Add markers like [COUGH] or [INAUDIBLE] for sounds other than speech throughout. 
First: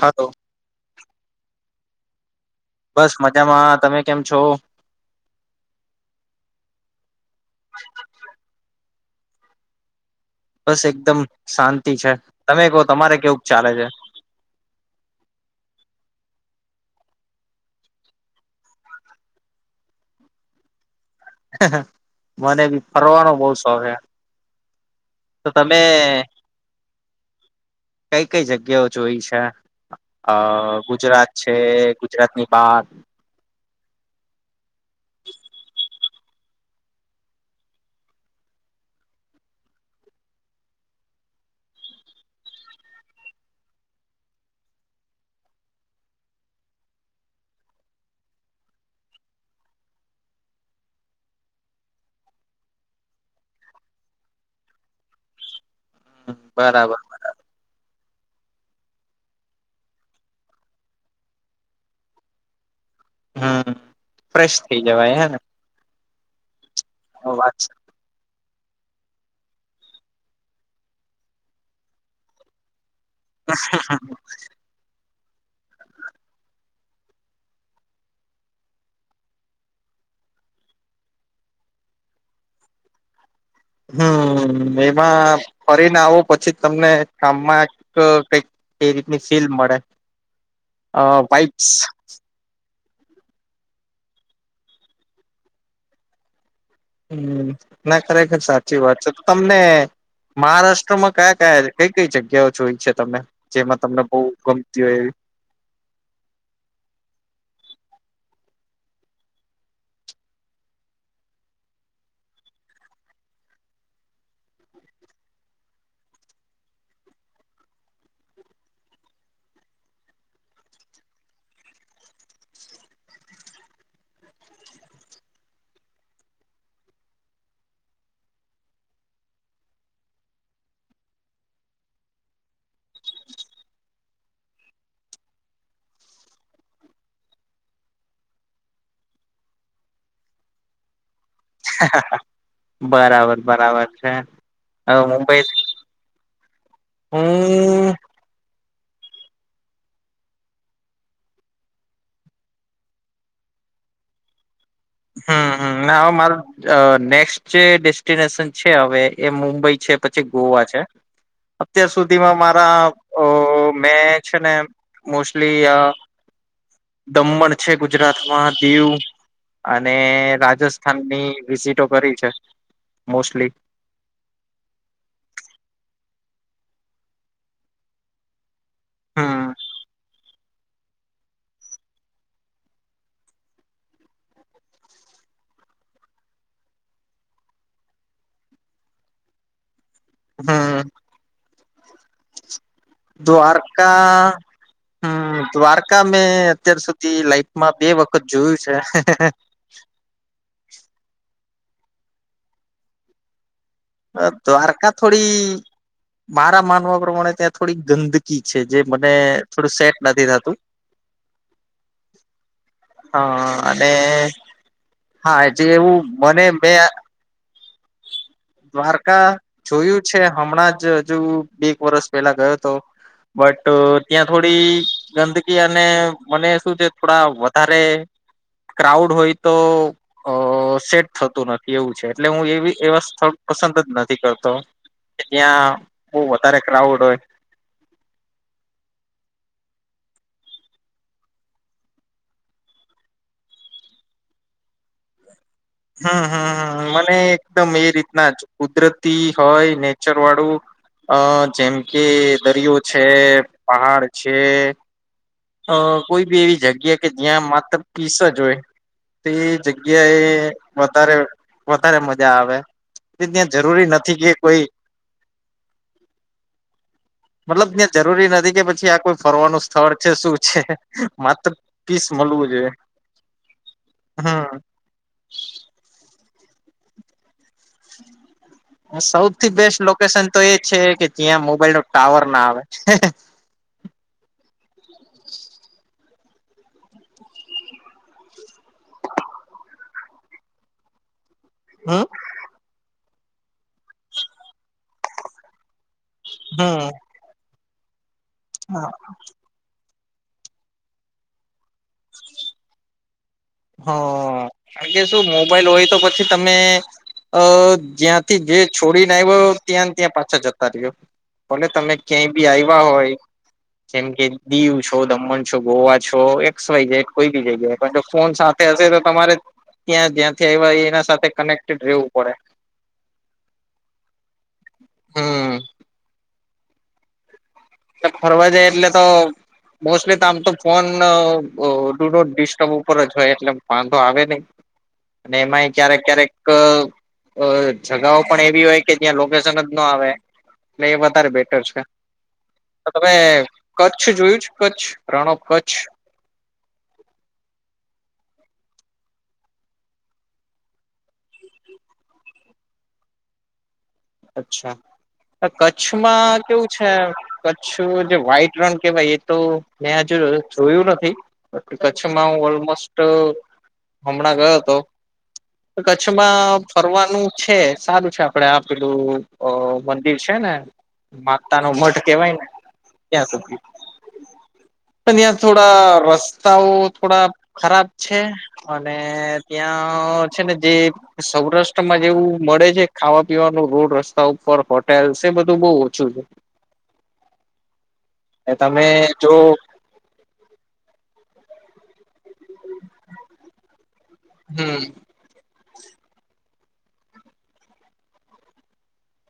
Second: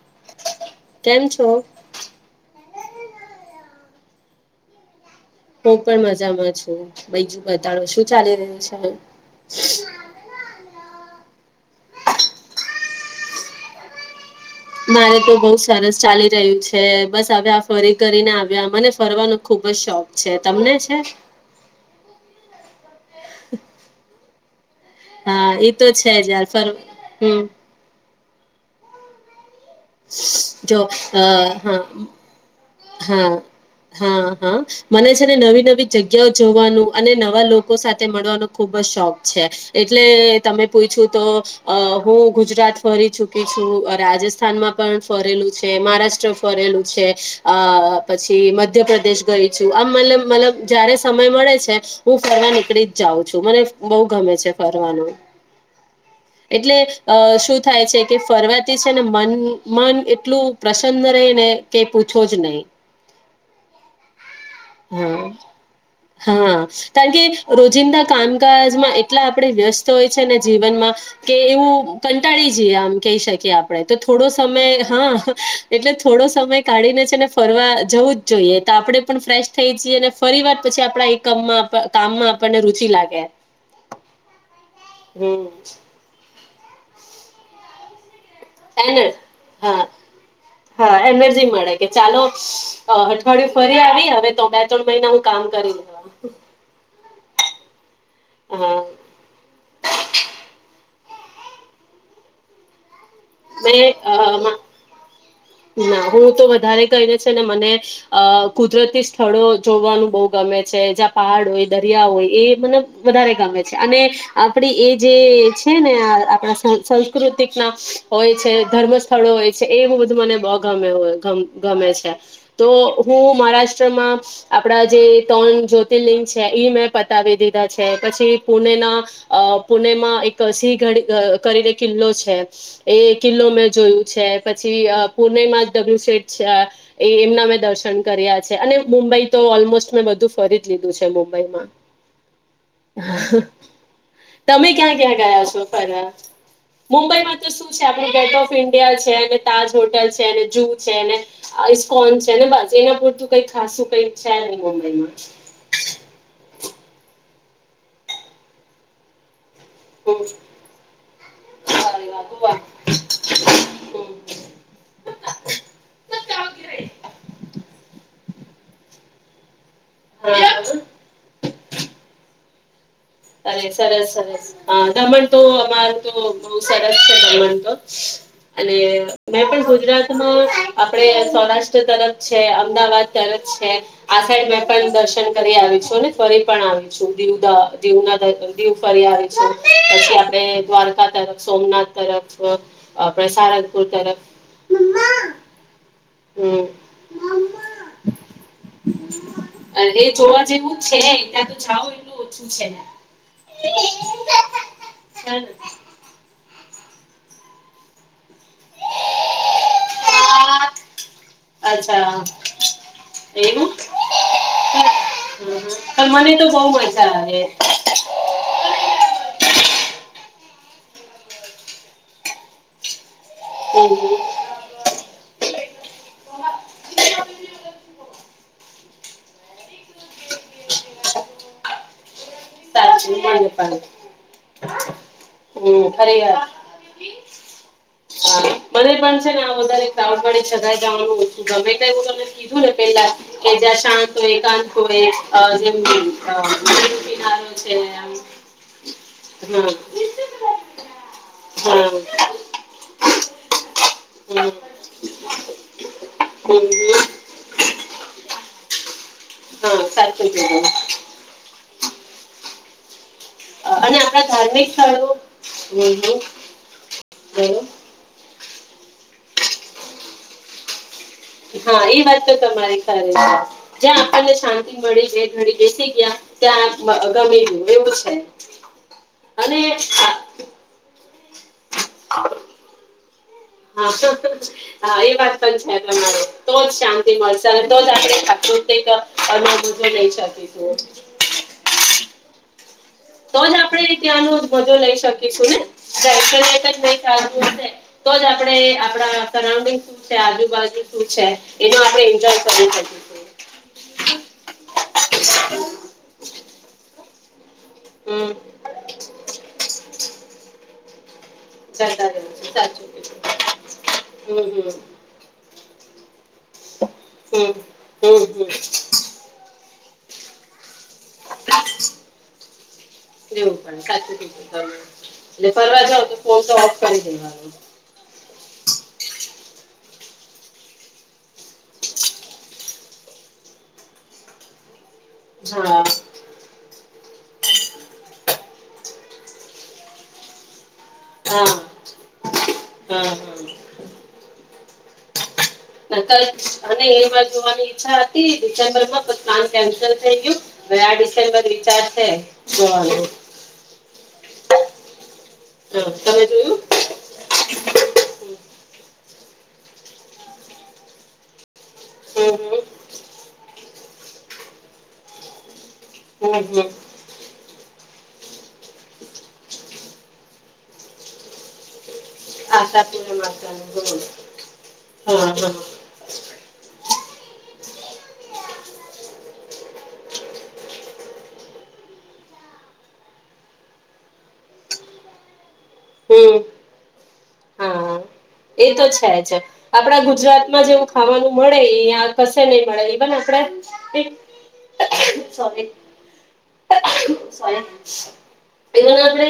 Hello કેમ છો? બસ મજામાં તમે કેમ છો? હું પણ મજામાં છું. બીજું બતાડો શું ચાલી રહ્યું છે? [INAUDIBLE] બસ એકદમ શાંતિ છે તમે કહો તમારે કેવુંક ચાલે છે? મારે તો બઉ સરસ ચાલી રહ્યું છે બસ આવ્યા ફરી કરીને આવ્યા મને ફરવાનો ખુબ જ શોખ છે તમને છે? મને ભી. ફરવાનો બઉ શોખ તો હા એ તમે છે જ યાર ફર હમ કઈ કઈ જગ્યાએ જોઈ છે. અ જો અ ગુજરાત છે હા ગુજરાતની બાર. હા હા હા મને છે ને નવી નવી જગ્યાઓ જોવાનું અને નવા લોકો સાથે મળવાનો ખુબ જ શોખ છે એટલે તમે પૂઇછું તો અ હું ગુજરાત ફરી ચુકી છું રાજસ્થાનમાં પણ ફરેલું છે મહારાષ્ટ્ર ફરેલું છે અ પછી મધ્યપ્રદેશ ગઈ છું આમ મતલ મતલબ જયારે સમય મળે છે હું ફરવા નીકળી જ જાઉં છું મને બહુ ગમે છે ફરવાનું. એટલે બરાબર અ શું થાય છે કે ફરવાથી છે ને મન મન એટલું પ્રસન્ન રેય ને કે પૂછો જ નહી. હા. ફ્રેશ થઈ જવાય હા હે ને. હા. કારણ વાત કે છે. રોજિંદા કામ તાજ માં એટલા આપડે વ્યસ્ત હોય છે ને જીવનમાં કે એવું કંટાળી જઈએ આમ. કેઈ શકીએ આપડે તો થોડો સમય હા એટલે થોડો સમય કાઢીને છે ને ફરવા જવું જ જોઈએ તો આપડે પણ ફ્રેશ થઈ જીએ અને ફરી વાર પછી આપડા એ કમાં કામમાં આપણને રુચિ લાગે. હમ એમાં હમ ફરીને આવો પછી તમને કામમાં ક એને હા હા અ એનર્જી વાઈબ્સ મળે કે ચાલો આ અઠવાડિયે ફરી આવી હવે તો બે ત્રણ મહિના હું કામ કરી દેવા હમ ના ખરેખર સાચી વાત છે તમને મહારાષ્ટ્રમાં કયા કયા કઈ કઈ જગ્યાઓ જોઈ છે? તમે મેં જેમાં તમને અ બહુ મા ગમતી હોય ના હું તો વધારે કરીને છે ને મને અ કુદરતી સ્થળો જોવાનું બહુ ગમે છે જ્યાં પહાડ હોય, દરિયા હોય એ મને વધારે ગમે છે અને આપડી એ જે છે ને આ આપણા સંસ્કૃતિકના હોય છે ધર્મ સ્થળો હોય છે એવું બધું મને બહુ ગમ ગમે છે તો હું મહારાષ્ટ્રમાં આપણા જે ત્રણ જ્યોતિર્લિંગ છે એ મેં પતાવી દીધા છે પછી પુણેના અ પુણેમાં એક સિંહઘડ કરીને એક કિલ્લો છે એ કિલ્લો મેં જોયું છે પછી પુણેમાં ડબલ્યુ સેટ છે અ એ એમના મેં દર્શન કર્યા છે અને મુંબઈ તો ઓલમોસ્ટ મેં બધું ફરી જ લીધું છે મુંબ ઈમા એવી બરાબર હા બરાબર છે તમે ક્યાં હવે ક્યાં મુંબઈ ગયા છો ફરવા? હું મુંબઈમાં શું છે આપણે ગેટ ઓફ ઇન્ડિયા છે ને તાજ હોટલ છે ને જુહ છે ને ઈસ્કોન છેને બસ એના પૂરતું કઈ ખાસું કઈક છે નહીં બો હ હ ના અવે મારો નેક્સ્ટ જે ડેસ્ટિનેશન છે હવે એ મુંબઈ હા પછી ગોવા છે અત્યાર સુધીમાં મારા અ મેં છેને મોસ્ટલી અ દમણ છે ગુજરાત એમાં દીઉ અને રાજસ્થાનની વિઝિટો કરી છે. મોસ્ટલી અરે સરસ સરસ હા દમણ તો અમાર તો બહુ સરસ છે [UNINTELLIGIBLE] અને મેં હમ પણ ગુજરાત મા આપણે સૌરાષ્ટ્ર તરફ છે, અમદાવાદ તરફ છે આ સાઈડ મેં પણ દર્શન કરી આવી છું અને ફરી પણ આવી છું દીવ દ અ દીવ ના દીવ ફરી આવી છું. આપણે હમ દ્વારકા તરફ, સોમનાથ તરફ, સારંગપુર તરફ દ્વારકા મે હમ અત્યાર સુધી લાઈફમાં બે વખત જોયું છે. તમે જાવ એટલું ઓછું છે. અ દ્વારકા થોડી ને મારા માનવા પ્રમાણે ત્યાં થોડી ગંદ કી છે જે મને થોડું સેટ નથી થાતું અચ્છા હા એવું અને હા જે એવું પણ મને તો બહુ મેં મજા આવે દ્વારકા જોયું છે હમણાં જ હજુ બે એક વરષ પેહલા ગયો હતો. બટ હમ ત્યાં થોડી ગંદકી અને મને શું છે થોડા વધારે ક્રાઉડ હોય તો અ સેટ થતું નથી એવું છે એટલે હું એવા સાચું સ્થળ મને પસંદ પણ જ નથી કરતો કે ત્યાં હમ બહુ ખરી વાત વધારે ક્રાઉડ હોય. મને પણ છે ને વધારે ક્રાઉડવાળી જગાએ જાવાનું ઓછું ગમે તેમ તમે કીધુંને પેહલા કે જ્યાં શાંત હોય શાંત હોય અ જેમ અ નદી હમ્મ હમ્મ મને કિનારો એકદમ છે એ આમ રીતના જ કુદરતી હમ હોય હમ નેચરવાળું અ જેમ કે દરિયો છે. પહાડ છે હમ અ કોઈ બી એવી હમ જગ્યા હમ કે જ્યાં માત્ર પીસ જ હોય. તે હા સાચું જગ્યાએ કીધું વધારે વધારે મજા આવે. ત્યાં અ, જરૂરી અને નથી આપણા કે કોઈ ધાર્મિક સ્થળો હમ હમ બોલો મતલબ ત્યા જરૂરી નથી. કે પછી આ કોઈ ફરવાનું સ્થળ. છે શું છે. માત્ર હા એ પીસ વાત તો મળવું જોઈએ તમારી ખરે છે જ્યાં આપણને હમ શાંતિ મળી બે ઘડી બેસી ગયા. ત્યાં ગમેલું. સૌથી બેસ્ટ લોકેશન હા તો એ છે કે. કેયાં મોબાઈલ નો ટાવર ના આવે. હા એ વાત પણ છે તો જ શાંતિ મળશે અને તો જ આપણે પ્રાકૃતિક અનુભવ લઈ શકીશું. હા. તો જ આપડણે ત્યાંનો મજો લઈ શકીશું ને. દક્ષ હમ તને [UNINTELLIGIBLE] તો જ આપે હા આપડા સરાઉન્ડિંગ. આજુબાજુ શું છે એનો આપણે એન્જોય કરી શકીશું. હ કારણ કે શું મોબાઈલ હોય તો પછી તમે. અ હમ જ્યાંથી જે છોડીને આવ્યો ત્યાં ત્યાં પાછા જતા. તાર્યો. તમે જતા રહેવું ક્યાંય બી છે. આવ્યા સાચું હોય કીધું જેમ કે હમ હમ દીવ છો, દમણ છો, ગોવા છો એકસ વાય ઝડ કોઈ બી હમ જગ્યા પણ જો. હમ ફોન હમ સાથે હશે તો તમારે. ત્યાં જ્યાંથી આવ્યા એ. કેવું પણ સાચું એટલે હમ ફરવા જાવ તો. ફોન તો ઓફ કરી દેવાનું. ફરવા જાય એટલે તો મોસ્ટલી તો આમ તો ફોન ડૂનો ડિસ્ટર્બ ઉપર જ હોય એટલે વાંધો આવે નહી. અને એમાંય ક્યારેક ક્યારેક. અ જગાઓ પણ એવી હોય કે જ્યાં લોકેશન જ ના આવે. ન એ વધારે હા બેટર છે. તો હા તમે હા કચ્છ જોયું છે. કચ્છ પ્રણો. અને એમાં જોવાની ઈચ્છા હ ડિસેમ્બરમાં પ્લાન કેન્સલ થઈ ગયું ગયા ડિસેમ્બર વિચારશે જોવાનું. અચ્છા. હા તમે કચ્છમાં જોયું કેવું છે કચ્છ જે વ્હાઈટ. ણ કેવાય એ તો મેં હજુ જોયું નથી. કચ્છમાં હમ ઓલમોસ્ટસ્ટ હમણાં ગયો તો હમ હમ કચ્છમાં હમ ફરવાનું છે સારું છે. આપડે આપ પેલું અ મંદિર છે ને માતાનો મઢ કેવાયને આશાપુરા ત્યાં સુધી. માતાનું જોવાનું. પણ હા ન્યાં હા થોડા રસ્તાઓ થોડા ખરાબ છે. અને ત્યાં છે ને જે સૌરાષ્ટ્રમાં જેવું મળે છે ખાવા તેવા રોડ-રસ્તા ઉપર હોટેલ સે બધી તો બઉ ઓછું છે. હમ હા એ તો તમે છે જ. જો આપડા ગુજરાતમાં જેવું ખાવાનું મળે કશે નઈ મળે. ઇવન આપડે હમ સોરી સોરી. એ આપડે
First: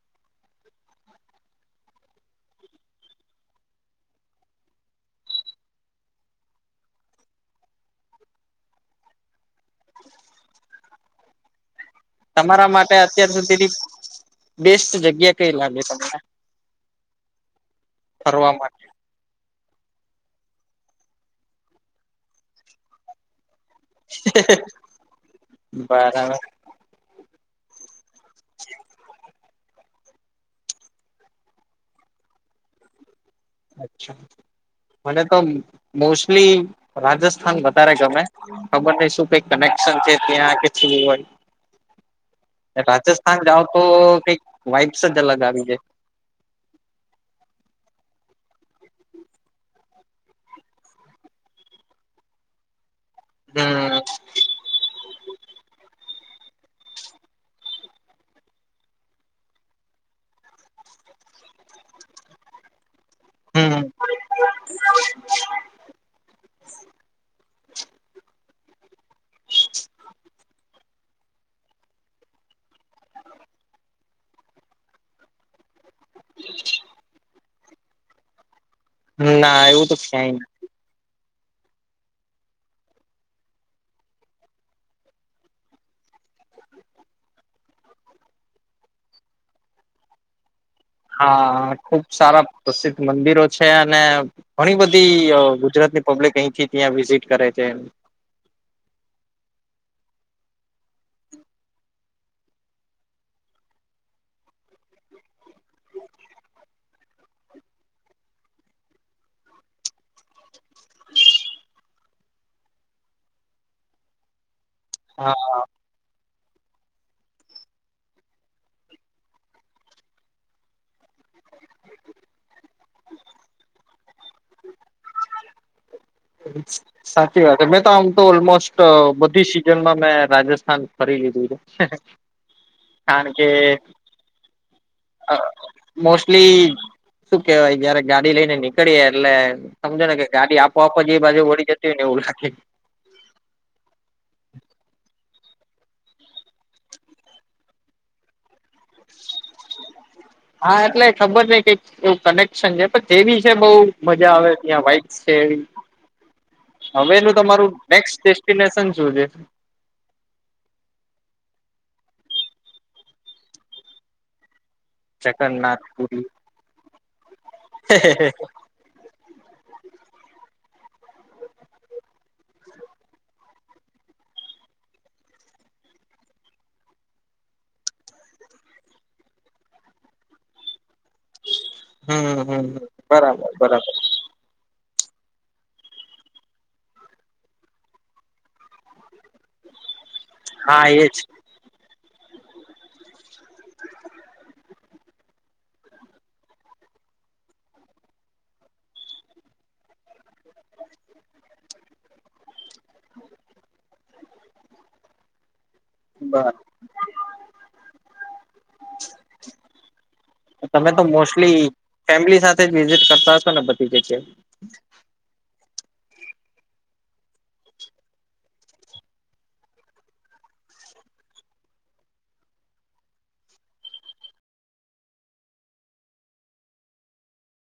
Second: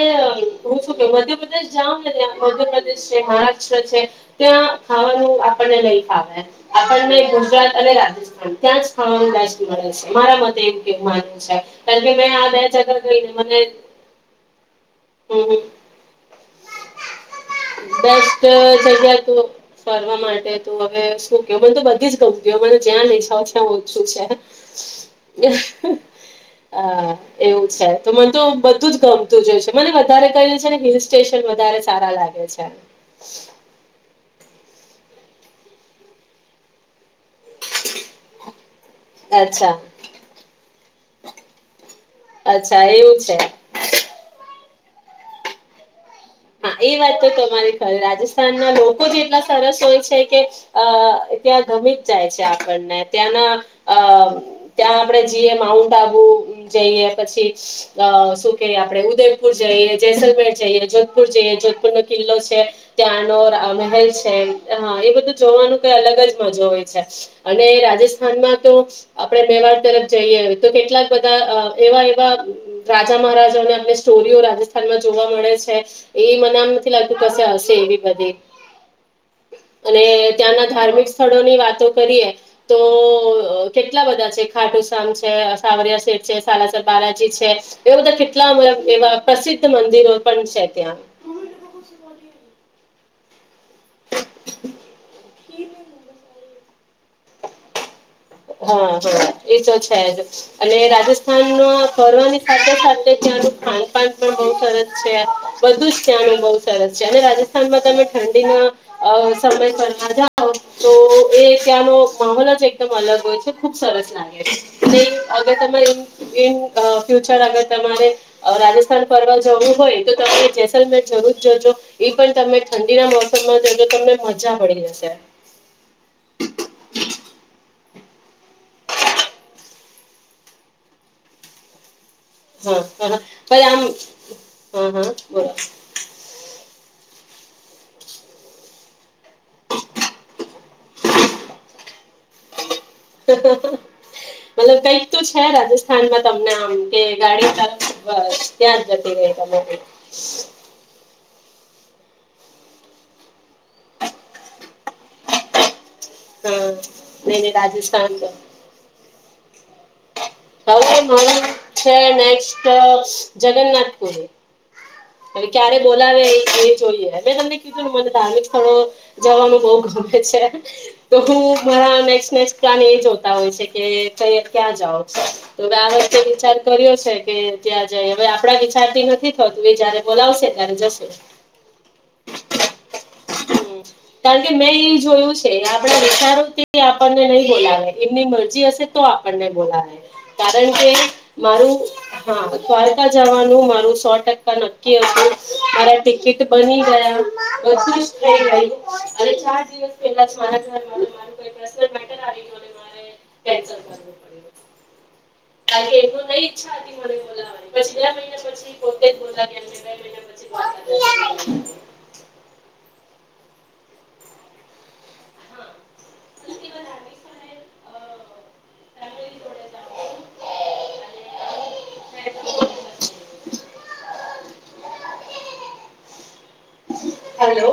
હુ શું કવ મધ્યપ્રદેશ જાવા યા મધ્યપ્રદેશ છે, મહારાષ્ટ્ર છે. ત્યા ખાવાનું આપડને નઈ ફાવે. આપડને ગુજરાત અને રાજસ્થાન ત્યાં જ ખાવાનું બેસ્ટ મળે છે. મારા મતે એમ કેવું માનવુ છે. કે મેં આ બે તમારા માટે જગા અત્યાર ગઈને મને સુધીની બેસ્ટ જગ્યા કઈ લાગે તમને. [INAUDIBLE] અ ફરવા માટે જગ્યા તો ફરવા માટે તો હવે શું કેવું મન તો બધી જ ગમે [UNINTELLIGIBLE] મને જ્યાં લઈ જાવ ઓછું છે. બરાબર અ એવું છે. તો મન તો બધું જ ગમતું જ હોય છે. મને વધારે કઈ છે ને હિલ સ્ટેશન વધારે સારા લાગે છે. [INAUDIBLE] અચ્છા. મને તો મોસ્ટલી રાજસ્થાન વધારે ગમે ખબર નઈ શું કઈક અચ્છા કનેક્શન છે ત્યાં કે છેવું હોય. અચ્છા એવું રાજસ્થાન છે. જાવ તો કઈક વાઈટસ જ અલગ આવી જાય. હા, એ વાત તો તમારી ખરી રાજસ્થાનના લોકો જ એટલા સરસ હોય છે કે અ ત્યાં ગમી જ જાય છે. આપડને. ત્યાંના અ હમ ત્યાં આપડે જીએ માઉન્ટ આબુ જઈએ. પછી અ શું કે આપડે ઉદયપુર જઈએ, જેસલમેર જઈએ પુર જઈએ, જોધપુરનો કિલ્લો છે. ત્યાંનો હમ મહેલ છે. હ એ બધું જોવાનું કઈ અલગ જ મજો હોય છે. અને રાજસ્થાનમાં તો આપડે મેવાડ તરફ જઈએ તો કેટલાક બધા અ એવા એવા રાજા-મહારાજાના અને સ્ટોરીઓ રાજસ્થાનમાં જોવા મળે છે. વધી ના એવું તો અને ક્યાંય નથી. ત્યાંના ધાર્મિક સ્થળોની વાતો કરીએ તો અ કેટલા બધા છે. ખાટુસામ છે, સાવરિયા શેઠ છે, સાલાસર બાલાજી છે, એવા બધા કેટલા મતલબ એવા પ્રસિદ્ધ મંદિરો પણ છે ત્યાં. હા ખુબ સારા પ્રસિદ્ધ મંદિર. છે, અને ઘણી બધી ગુજરાત ની પબ્લિક અહીંથી. ત્યાં વિઝિટ કરે છે. હા હા એ તો છે, જ અને રાજસ્થાનમાં ફરવાની સાથે સાથે ત્યાંનું ખાનપાન પણ બહુ સરસ છે, બધું જ ત્યાંનું બહુ સરસ છે, અને રાજસ્થાનમાં તમે ઠંડીના સમય પર ના જાઓ તો એ ત્યાંનો માહોલ જ એકદમ અલગ. ગચ ખુબ સરસ [UNINTELLIGIBLE] છે. હા [INAUDIBLE] ઇન ફ્યુચર અગર તમારે રાજસ્થાન ફવા જવું હોય તો તમે જેસલમેર જરૂર જજો એ પણ તમે ઠંડીના મોસમમાં જજો તમે. મજા પડી જશે. સાચી [UNINTELLIGIBLE] તો ઓલમોસ્ટ બધી સિઝનમાં મેં રાજસ્થાન ફરી લીધું છે. હા હા હ [UNINTELLIGIBLE] આમ. હા હા અ બોલો મોસ્ટલી. શું કેવાય જયારે ગાડી લઈ ને નીકળી. એટલે સમજો ને કે ગાડી આપોઆ જે બાજુ વળી જતી હો ને એવું લાગે. [UNINTELLIGIBLE] મતલબ કઈક તો છે રાજસ્થાનમાં તમને આમ કે ગાડી [UNINTELLIGIBLE] ત્યાં. જ જતી રહી તમારી હા એટલે ખબર નહ કઈ. એવું કનેક્શન છે, પણ જેવી છે, બઉ મજા આવે ત્યાં વાઇટ છે, એ. હા હવે એનું નઈ નઈ તમારું રાજસ્થાન નેક્સ્ટ તો ડેસ્ટિનેશન શું છે. હવે છે, [INAUDIBLE] જગન્નાથપુરે હવે ક્યારે જગન્નાથ બોલાવે પુરી એ જોઈએ મેં તમને કીધું મને ધાર્મિક સ્થળો જવાનું બઉ તો મારા [UNINTELLIGIBLE] પ્લાન એ જોતા હોય છે, કે [UNINTELLIGIBLE] ક્યાં [UNINTELLIGIBLE] તો હવે આ વખતે વિચાર કર્યો છે, કે ત્યાં જાય હવે આપણા વિચાર નથી થતું એ જયારે બોલાવશે ત્યારે જ હમ હમ બરાબર હમ બરાબર. કારણ કે મેં એ જોયું છે, આપણે વિચારો આપણને નહી બોલાવે એમની મરજી હશે તો આપણને બોલાવે. કારણ કે હા એજ મારું. હા દ્વારકા જવાનું મારું સો ટકા નક્કી હતું મારા ટિકિટ બની ગયા બધ અને ચાર દિવસ પલા [INAUDIBLE] [UNINTELLIGIBLE] કે એમનું નહી બરાબર ઈચ્છા હતી મને બોલાવાની પછી બે મહિના પછી પોતે જ બોલાવી બે મહિના પછી. તમે તો મોસ્ટલી [UNINTELLIGIBLE] છે. [INAUDIBLE] હેલો